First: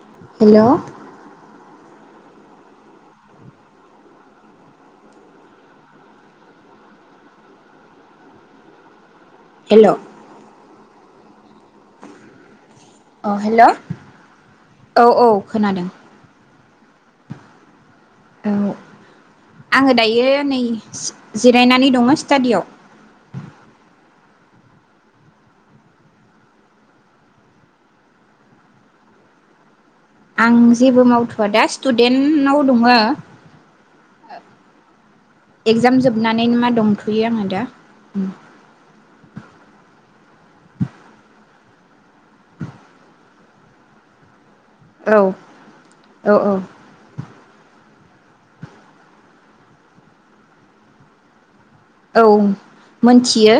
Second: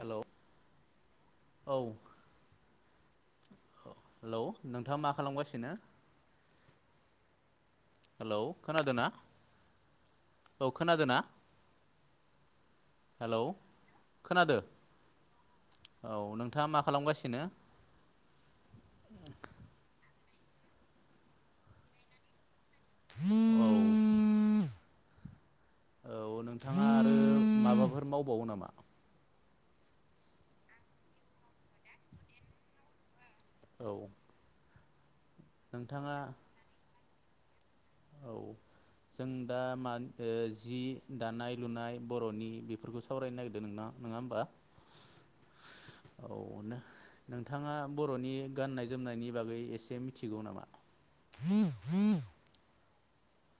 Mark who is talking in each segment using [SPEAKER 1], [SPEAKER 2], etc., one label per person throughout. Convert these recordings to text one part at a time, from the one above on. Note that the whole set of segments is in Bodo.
[SPEAKER 1] हेल' औ हेलौ नोंथाङा मा खालामगासिनो हेलौ खोनादोंना औ खोनादों ना
[SPEAKER 2] अ
[SPEAKER 1] हेलौ
[SPEAKER 2] हेल'
[SPEAKER 1] खोनादो
[SPEAKER 2] औ औ खोनादों
[SPEAKER 1] औ नोंथाङा मा खालामगासिनो
[SPEAKER 2] औ आङो दायो नै जिरायनानै दङ स्टाडिआव
[SPEAKER 1] औ औ नोंथाङा आरो माबाफोर मावबावो नामा
[SPEAKER 2] आं जेबो मावथव दा स्टुदेन्टाव दङ
[SPEAKER 1] औ
[SPEAKER 2] एक्जाम
[SPEAKER 1] नोंथाङा
[SPEAKER 2] जोबनानैनो मा दं बेयो आंङो दा
[SPEAKER 1] औ जों दा मानि जि दानाय लुनाय बरनि बेफोरखौ सावरायनो नागिरदों नङा होमबा
[SPEAKER 2] औ
[SPEAKER 1] औ नोंथाङा बरनि गाननाय जोमनायनि बागै एसे मिथिगौ नामा
[SPEAKER 2] औ मोनथियो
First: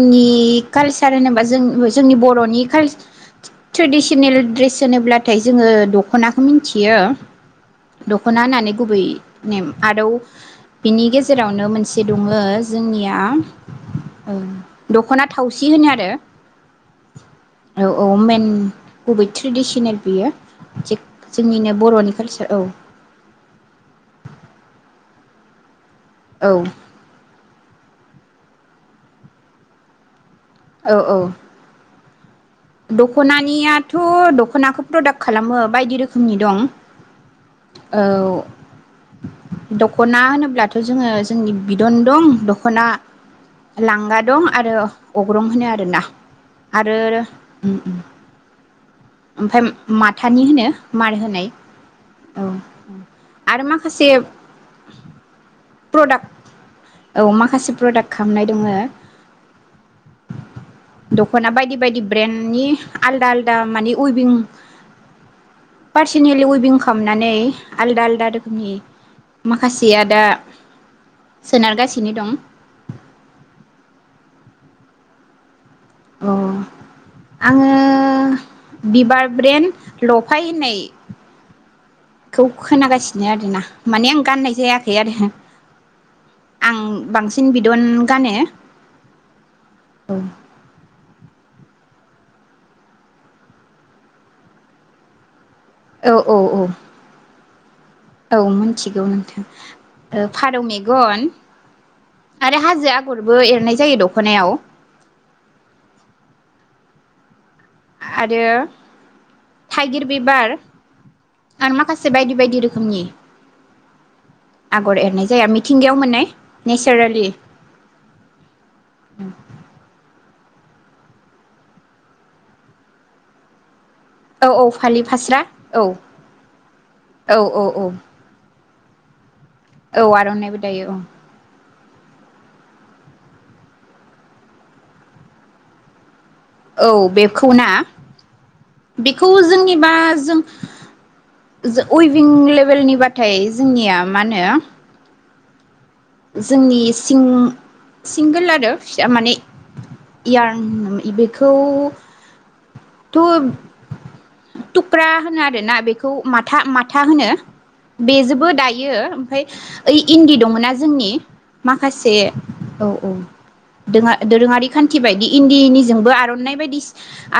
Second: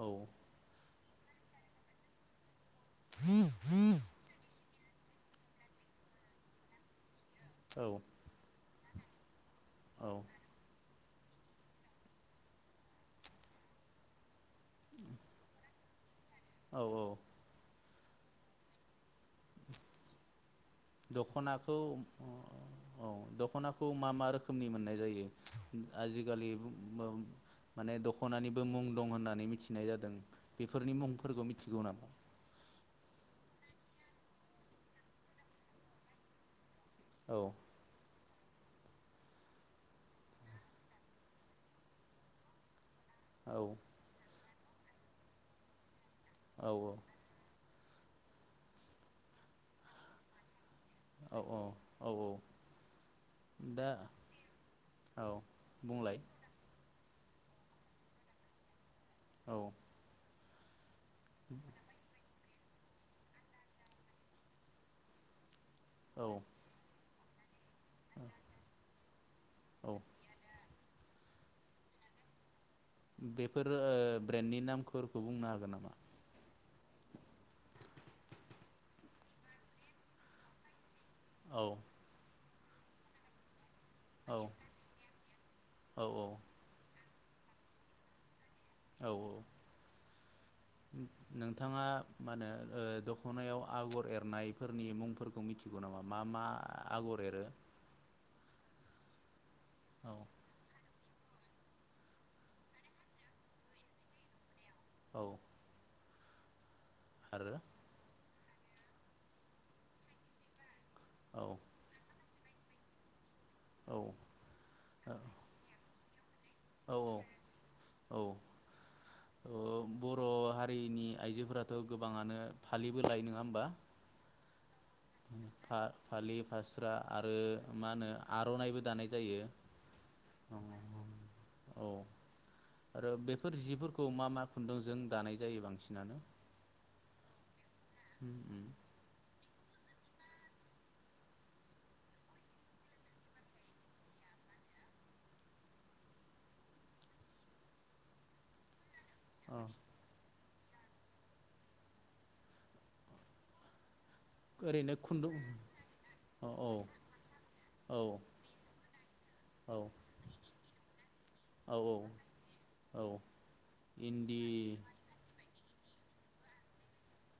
[SPEAKER 1] औ
[SPEAKER 2] कालस थार होनोबा जों जोंनि बरनि काल ट्रेडिसनेल ड्रेस सोनोब्लाथाय जोंङो दखनाखौ मिथियो
[SPEAKER 1] औ
[SPEAKER 2] दखना होननानै गुबै ने
[SPEAKER 1] औ
[SPEAKER 2] आरोव बिनि गेजेरावनो मोनसे दंङो जोंनिया ओ दखना थावसि थि होनो आरो
[SPEAKER 1] औ औ
[SPEAKER 2] औ औ मेन बबे ट्रेडिसनेल बियो थिग जोंनिनो
[SPEAKER 1] दखनाखौ
[SPEAKER 2] बर'नि कालसार
[SPEAKER 1] औ दखनाखौ मा मा रोखोमनि मोननाय जायो आजिखालि
[SPEAKER 2] औ
[SPEAKER 1] माने दख- खनानिबो मुं दं होननानै मिथिनाय जादों
[SPEAKER 2] औ
[SPEAKER 1] बेफोरनि
[SPEAKER 2] औ
[SPEAKER 1] मुंफोरखौ मिथिगौ नामा
[SPEAKER 2] दखनानियाथ दखनाखौ प्रदाक खालामो बायदि रोखोमनि दं
[SPEAKER 1] औ
[SPEAKER 2] औ दखना होनोब्लाथ जोंङो जोंनि बिदन दं दखना
[SPEAKER 1] औ
[SPEAKER 2] लांगा दं आरो अग्रं होनो आरोना
[SPEAKER 1] औ
[SPEAKER 2] आरो उम उम ओमफ्राय माथानि होनो मार होनाय औ आरो
[SPEAKER 1] दा
[SPEAKER 2] माखासे
[SPEAKER 1] औ बुंलाय
[SPEAKER 2] प्रडाक्ट औ माखासे प्रडाक्ट खालामनाय दंङ
[SPEAKER 1] औ
[SPEAKER 2] दखना बायदि बायदि ब्रेन्ड नि आलदा आलदा मानि उइबिं
[SPEAKER 1] औ
[SPEAKER 2] पार्सनेलि उइबिं खालाम नानै आलदा आलदा रोखोमनि
[SPEAKER 1] औ
[SPEAKER 2] माखासेया दा सोनारगासिनो दं
[SPEAKER 1] खौ बुंनो हागोन नामा?
[SPEAKER 2] अ आङो बिबार ब्रेन लफाय होननाय
[SPEAKER 1] औ
[SPEAKER 2] बेखौ खोनागासिनो आरोना माने आं गाननाय
[SPEAKER 1] औ
[SPEAKER 2] जायाखै आरो
[SPEAKER 1] औ
[SPEAKER 2] आं बांसिन बिदन गानो
[SPEAKER 1] औ औ नोंथाङा मा होनो दख'नायाव आगर एरनायफोरनि मुंफोरखौ मिथि
[SPEAKER 2] औ औ औ औ मिथिगौ नों फारौ मेगन आरो हाजो आगरबो एरनाय जायो दखनायाव
[SPEAKER 1] औ आरो
[SPEAKER 2] आरो थाइगिर बिबार
[SPEAKER 1] औ
[SPEAKER 2] आरो माखासे बायदि बायदि बायदि रोखोमनि
[SPEAKER 1] औ
[SPEAKER 2] आगर एरनाय जाया मिथिंगायाव मोननाय
[SPEAKER 1] औ
[SPEAKER 2] नेचारेलि
[SPEAKER 1] औ
[SPEAKER 2] उम
[SPEAKER 1] औ बर' हारिनि आइजोफोराथ' गोबाङानो फालिबो लायो नङा होमबा
[SPEAKER 2] औ औ फालि फास्रा औ
[SPEAKER 1] फालि फास्रा आरो
[SPEAKER 2] औ औ औ
[SPEAKER 1] मा होनो आर'नाइबो दानाय जायो।
[SPEAKER 2] औ आर'नाइबो दायो औ।
[SPEAKER 1] औ आरो बेफोर जिफोरखौ मा मा खुन्दुंजों दानाय जायो बांसिनानो?
[SPEAKER 2] औ बेखौ ना बेखौ जोंनि बा जों उइभिं लेभेलनिबथाय जोंनिया मा होनो जोंनि सि सिंगोल आरो फिसा माने इयार बेखौ थ'
[SPEAKER 1] ओरैनो
[SPEAKER 2] थुक्रा
[SPEAKER 1] खुन्दुं
[SPEAKER 2] होनो आरोना बेखौ
[SPEAKER 1] औ
[SPEAKER 2] माथा
[SPEAKER 1] औ
[SPEAKER 2] माथा होनो।
[SPEAKER 1] औ
[SPEAKER 2] बेजोंबो दायो ओमफ्राय
[SPEAKER 1] औ
[SPEAKER 2] ओइ इन्दि दङ ना जोंनि
[SPEAKER 1] औ
[SPEAKER 2] माखासे औ औ दो
[SPEAKER 1] इन्दि
[SPEAKER 2] दोरोङारि खान्थि बायदि इ जोंबो आरनाइ' बायदि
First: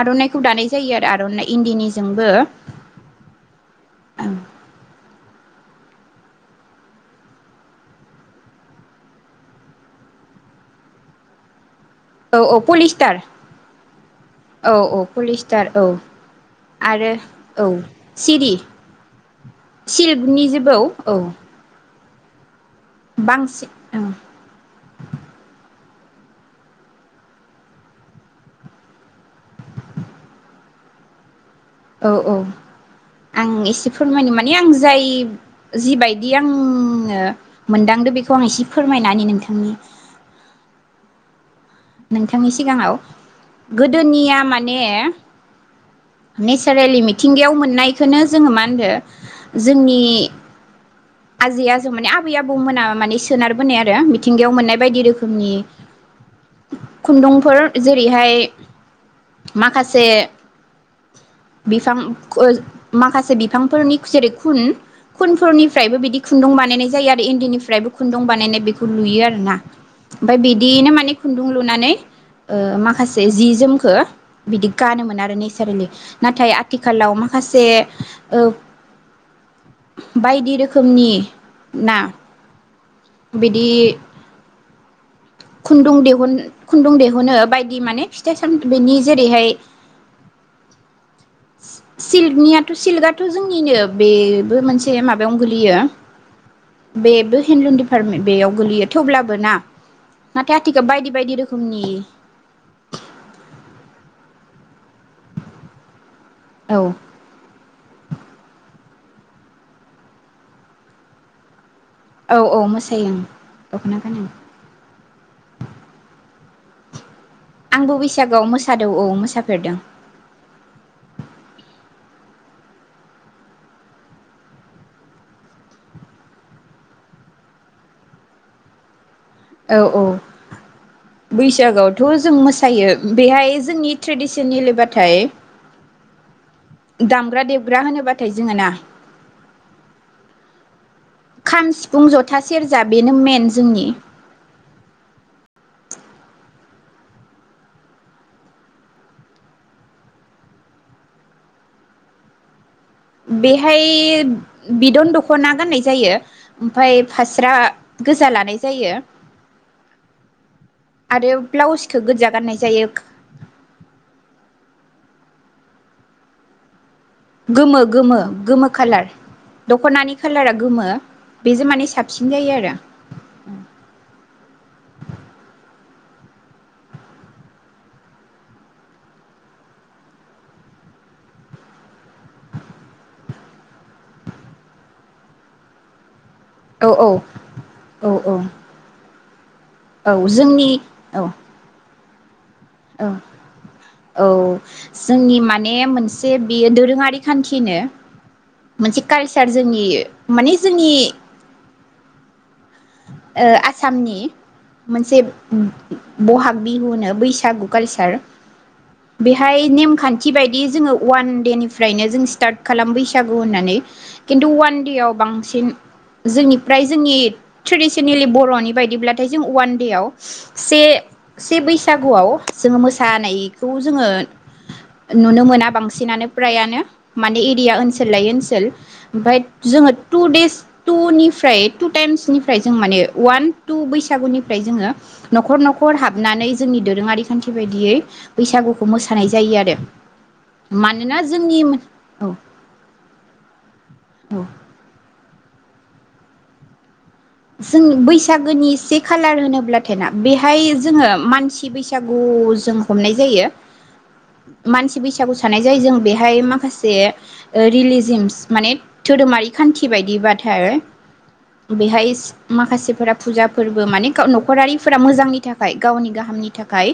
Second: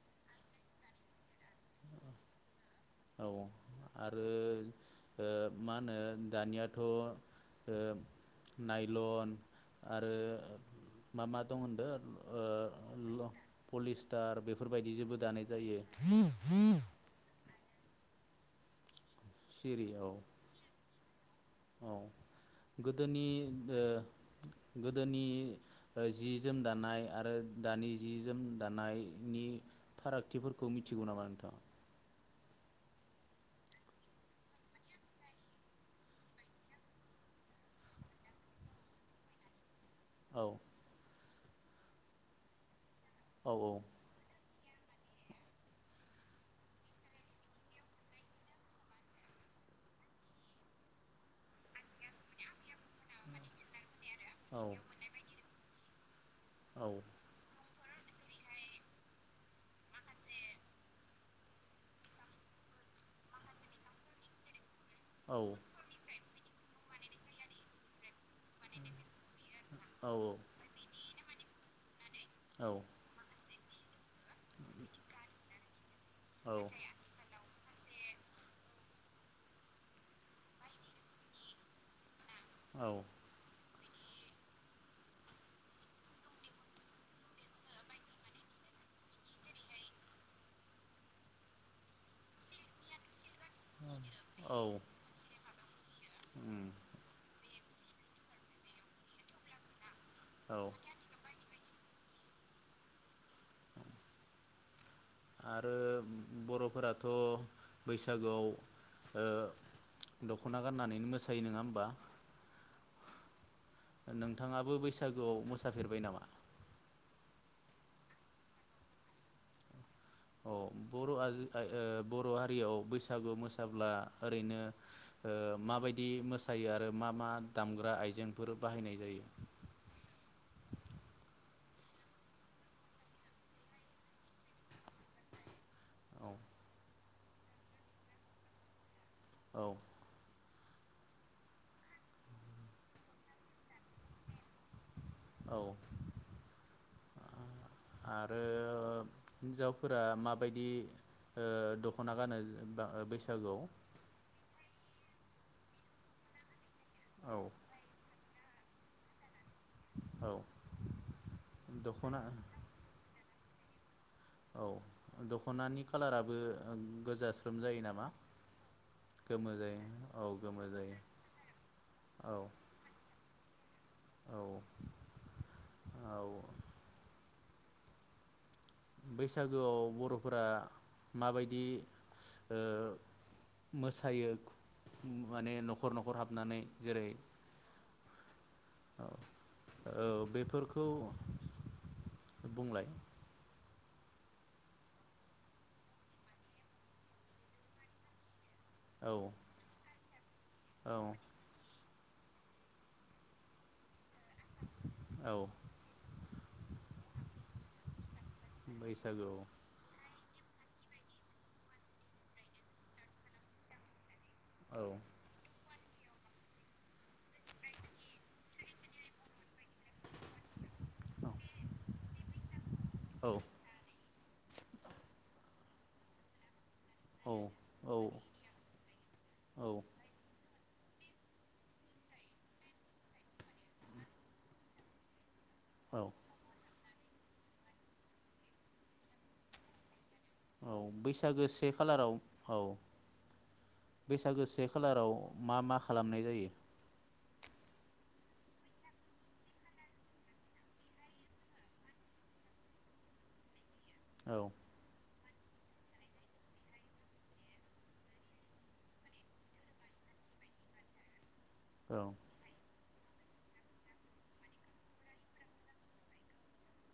[SPEAKER 2] आरनाइ' खौ दानाय जायो आरो आर इन्दिनिजोंबो
[SPEAKER 1] औ आरो ओ मा होनो दानियाथ' ओ लाइलन आरो मा मा दं होनदों
[SPEAKER 2] औ
[SPEAKER 1] ओ
[SPEAKER 2] औ पलिस्टार
[SPEAKER 1] ल पलिस्टार
[SPEAKER 2] औ औ
[SPEAKER 1] बेफोरबायदिजोंबो दानाय
[SPEAKER 2] पलिस्टार
[SPEAKER 1] जायो
[SPEAKER 2] औ आरो औ। सिरि
[SPEAKER 1] सिरि औ
[SPEAKER 2] सिल्भनि जिबो औ
[SPEAKER 1] औ गोदोनि
[SPEAKER 2] बांसिन औ
[SPEAKER 1] ओ गोदोनि जि जोम दानाय आरो दानि जि जोम दानायनि फारागथिफोरखौ मिथिगौ नामा नोंथाङा?
[SPEAKER 2] औ-औ आं एसे फोरमायनो माने आं जाय जिबायदि आङो मोनदांदो बेखौ आङो एसे फोरमायना होनि नोंथांनि।
[SPEAKER 1] औ।
[SPEAKER 2] नोंथांनि सिगाङाव।
[SPEAKER 1] औ
[SPEAKER 2] गोदोनिया मा माने नेचारेलि मिथिंगायाव मोननायखौनो जोङो मा होनदो जोंनि आजै आजौ माने आबै आबौमोना माने सोनारबोनाय आरो मि थिंगायाव
[SPEAKER 1] औ
[SPEAKER 2] मोननाय बायदि रोखोमनि
[SPEAKER 1] औ
[SPEAKER 2] खुन्दुंफोर जेरैहाय माखासे बिफां माखासे बिफांफोरनि जेरै खुन
[SPEAKER 1] औ
[SPEAKER 2] खुनफोरनि बिदि खुन्दुं बानायनाय जायो आरो इन्दि निफ्रायबो खुन दुं बानायनाय बेखौ नुयो आरो ना ओमफ्राय बिदियैनो माने खुन्दुं लुनानै
[SPEAKER 1] औ
[SPEAKER 2] ओ माखासे जि जोमखो बिदि गानोमोन आरो नेसारेलि। नाथाय
[SPEAKER 1] औ
[SPEAKER 2] आथिखालाव माखासे ओ बायदि रो खोमनि ना?
[SPEAKER 1] औ
[SPEAKER 2] बिदि खुन्दुं दिहुन खुन्दुं दिहुनो बायदि माने फिथाइ सामथ बिनि जेरैहाय सिलनियाथ' सिलगाद जोंनिनो
[SPEAKER 1] औ
[SPEAKER 2] बेबो मोनसे माबायाव गोलो यो।
[SPEAKER 1] उम
[SPEAKER 2] बेबो हेन्दलुन डिपार्टमेन्ट बेयाव गोलैयो थेवब्लाबो ना? नाथाय
[SPEAKER 1] औ
[SPEAKER 2] आथिखो बायदि बायदि रो खोमनि
[SPEAKER 1] आरो
[SPEAKER 2] औ
[SPEAKER 1] बर'फोराथ' बैसागोआव। ओ दख'ना गाननानै मोसायो नङा होमबा?
[SPEAKER 2] औ औ मोसायो ओं। दख'ना गानो
[SPEAKER 1] नोंथाङाबो बैसागोआव मोसाफेरबाय नामा?
[SPEAKER 2] आंबो बैसागोआव मोसादौ औ मोसाफेरदों।
[SPEAKER 1] औ बर' ओ बर' हारियाव बैसागु मोसाब्ला ओरैनो ओ माबायदि मोसायो आरो मा मा दामग्रा आइजेंफोर बाहायनाय जायो।
[SPEAKER 2] औ औ बैसागआवथ' जों मोसायो बेहाय जोंनि ट्रेडिसन एलेबाथाय।
[SPEAKER 1] [inaudible]
[SPEAKER 2] दामग्रा देबग्रा होनोब्लाथाय जोङो ना?
[SPEAKER 1] औ।
[SPEAKER 2] खाम सिफुं जथा सेरजा बेनो मेन जोंनि।
[SPEAKER 1] औ। आरो हिन्जावफोरा माबायदि ओ दख'ना गानो। बा बैसागोआव
[SPEAKER 2] बेहाय बिद'न दख खना गाननाय जायो। ओमफाय
[SPEAKER 1] औ
[SPEAKER 2] फास्रा गोजा लानाय जा जायो।
[SPEAKER 1] औ
[SPEAKER 2] आरो ब्लाउसखो
[SPEAKER 1] दख'ना
[SPEAKER 2] गोजा गाननाय जायो।
[SPEAKER 1] औ दख'नानि खाालाराबो।
[SPEAKER 2] गोमो गोमो गोमो खाालार
[SPEAKER 1] गोमो जायो
[SPEAKER 2] दख'नानि
[SPEAKER 1] औ
[SPEAKER 2] खालारा गोमो
[SPEAKER 1] जायो
[SPEAKER 2] बेजो माने साबसिन
[SPEAKER 1] औ
[SPEAKER 2] जायो आरो।
[SPEAKER 1] औ औ बैसागोआव बर'फोरा माबायदि ओ मोसायो माने न'खर न'खर हाब नानै
[SPEAKER 2] औ
[SPEAKER 1] जेरै
[SPEAKER 2] औ औ।
[SPEAKER 1] [inaudible]
[SPEAKER 2] औ जोंनि
[SPEAKER 1] बेफोरखौ
[SPEAKER 2] औ।
[SPEAKER 1] बुंलाय
[SPEAKER 2] औ औ जोंनि माने मोनसे बेयो दोरोङारि खान्थिनो। मोनसे
[SPEAKER 1] औ
[SPEAKER 2] कालसार जोंनि। माने जोंनि
[SPEAKER 1] औ
[SPEAKER 2] ओ आसामनि मोनसे
[SPEAKER 1] औ
[SPEAKER 2] ओम बहाग बिहुनो बैसागु कालचार
[SPEAKER 1] बैसागोआव
[SPEAKER 2] बेहाय नेमखा न्थिबायदि जोङो अवान देनिफ्रायनो जों स्टार्ट खालामो बैसागु होननानै। खिन्थु
[SPEAKER 1] औ
[SPEAKER 2] अवान देवाव बांसिन जोंनिफ्राय जोंनि ट्रेडिसनेलि बर'नि बायदिब्लाथाय जों अवान देवाव से से बैसागुआव जोङो मोसानायखौ जोङो नुनो मोना बांसिनानो फ्रायानो।
[SPEAKER 1] औ
[SPEAKER 2] माने एरिया ओनसोल लायै ओनसोल ओमफाय
[SPEAKER 1] औ
[SPEAKER 2] जोङो टु देस टु निफ्राय टु टाइम्सनि फ्राय जों माने अ वान टु बैसागुनिफ्राय जोङो न'खर
[SPEAKER 1] औ
[SPEAKER 2] न'खर हाबनानै जोंनि दो दोरोङारि खान्थि बायदियै बैसागुखौ मोसानाय जायो आरो।
[SPEAKER 1] औ
[SPEAKER 2] मानोना
[SPEAKER 1] बैसागो
[SPEAKER 2] जोंनि
[SPEAKER 1] से खालाराव
[SPEAKER 2] औ
[SPEAKER 1] औ बैसागो
[SPEAKER 2] औ
[SPEAKER 1] से खालाराव मा मा खा लामनाय जायो?
[SPEAKER 2] जों बैसागोनि से खालार होनोब्लाथाय ना बेहाय जोङो मानसि बैसागु जों हमनाय जायो।
[SPEAKER 1] औ
[SPEAKER 2] मानसि बैसा सागु साननाय जाय जों बेहाय माखासे ओ रिलिजिमस माने धोरोमारि खान्थि बायदिबाथाय
[SPEAKER 1] औ
[SPEAKER 2] बेहाय माखासेफोरा फुजा फोरबो माने नखरारिफोरा मोजांनि थाखाय गावनि गाहामनि थाखाय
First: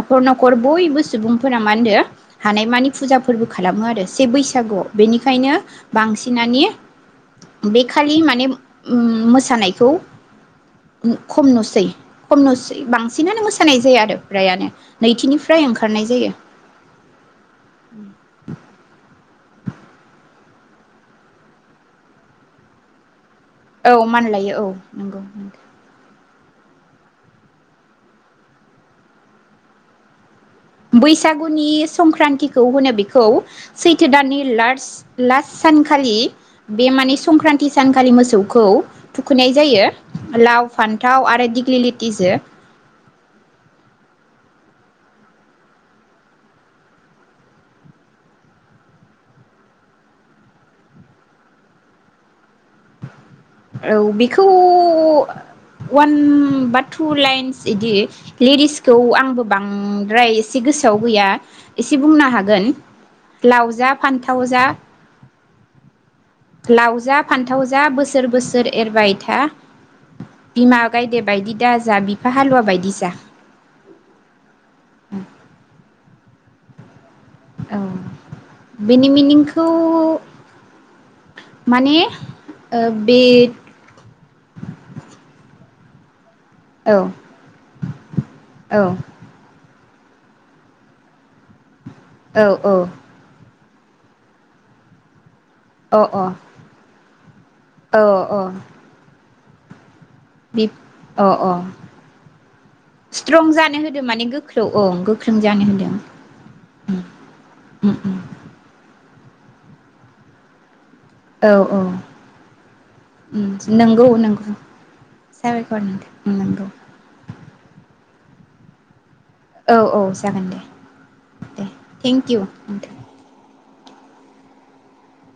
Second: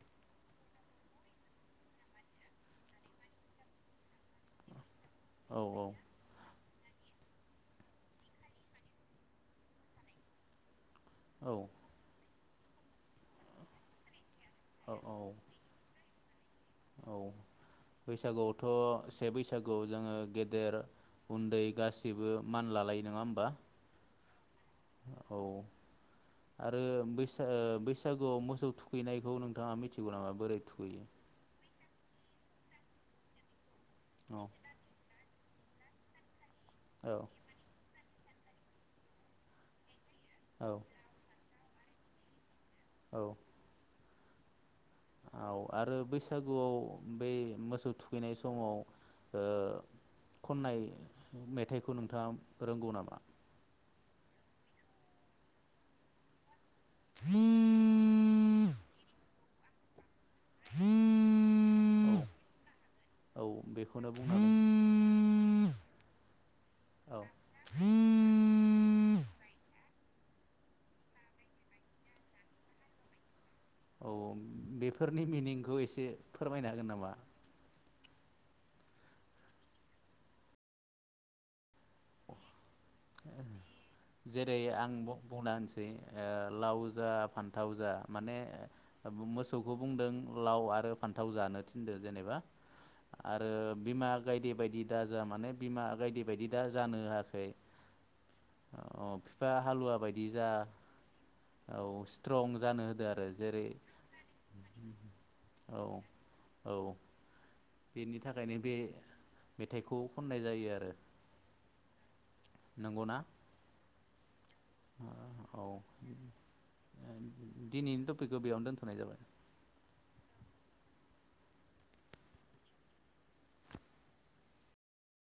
[SPEAKER 2] न'खर न'खर बयबो सुबुंफोरा मा होनदों हानाय मानि फुजा फोरबो खालामो आरो से बैसागुआव। बेनिखायनो
[SPEAKER 1] औ
[SPEAKER 2] बांसिनानि बे खालि माने मोसानाय खौ खम नुसै। खम नुसै बांसिनानो मोसानाय जाया आरो। फ्रायानो
[SPEAKER 1] औ
[SPEAKER 2] नैथिनिफ्राय ओंखारनाय जायो।
[SPEAKER 1] औ बैसागुआवथ' से बैसा सागुआव जोङो गेदेर उन्दै गासिबो मान लालायो नङा होमबा?
[SPEAKER 2] औ मानलायो औ नंगौ।
[SPEAKER 1] औ आरो बैसा ओ बैसागुआव मोसौ थुखैनायखौ नोंथाङा मिथिगौ नामा? बोरै थुखैयो
[SPEAKER 2] बैसागुनि संक्रान्तिखौ होनो बेखौ सैथो दाननि
[SPEAKER 1] औ
[SPEAKER 2] लारस्ट लास्ट सानखालि बे
[SPEAKER 1] औ
[SPEAKER 2] माने संक्रान्ति सान खालि मोसौखौ थुखैनाय जायो।
[SPEAKER 1] औ
[SPEAKER 2] लाव फान्थाव आरो दि ग्लिलिटिजो
[SPEAKER 1] औ। औ आरो बैसागुआव बे मोसौ थुखैनाय समाव ओ खननाय मेथाइखौ नोंथाङा रोंगौ नामा?
[SPEAKER 2] औ बेखौ अवान बात थु लाइन्स इदि लिरिसखौ आं बां द्राय एसे गोसोआव गैया एसे बुंनो हागोन
[SPEAKER 1] औ
[SPEAKER 2] लाव जा
[SPEAKER 1] बेखौनो बुंनो
[SPEAKER 2] फान्थाव‌
[SPEAKER 1] हागोन
[SPEAKER 2] जालाव जा
[SPEAKER 1] औ
[SPEAKER 2] फान्थाव‌ जा बोस सोर बोसोर एरबाय था, बिमा गायदे बायदि दा जा बिफा हालुवा बायदि जा।
[SPEAKER 1] औ बेफोरनि मिनिंखौ एसे फोरमायनो हागोन नामा?
[SPEAKER 2] औ बेनि मिनिंखौ माने बे
[SPEAKER 1] जेरै आं बु-बुंना होन दे ओ लाव
[SPEAKER 2] औ
[SPEAKER 1] जा फान्थाव जा माने
[SPEAKER 2] औ
[SPEAKER 1] मोसौ खौ बुंदों लाव आरो फान्थाव जानो थिनदो जेनेबा
[SPEAKER 2] औ
[SPEAKER 1] आरो बिमा गायदे बायदि दा जा माने बिमा बायदि
[SPEAKER 2] अ
[SPEAKER 1] बायदि दा जानो होआखै
[SPEAKER 2] अ औ अ
[SPEAKER 1] अ बिफा हालुवा बाय
[SPEAKER 2] बे अ अ
[SPEAKER 1] स्ट्रं जानो होदो आरो
[SPEAKER 2] स्ट्रं
[SPEAKER 1] जेरै
[SPEAKER 2] जानो होदो माने गोख्रो औ गोख्रों जानो
[SPEAKER 1] औ
[SPEAKER 2] होदों
[SPEAKER 1] औ
[SPEAKER 2] ओम।
[SPEAKER 1] बेनि थाखायनो बे मेथाइखौ खननाय जायो आरो।
[SPEAKER 2] औ औ उम नंगौ नंगौ। [unintelligible]
[SPEAKER 1] अ औ दिनैनिथ फिखौ बेयाव दोनथनाय जाबाय।
[SPEAKER 2] औ औ जागोन दे दे थेंकिउ।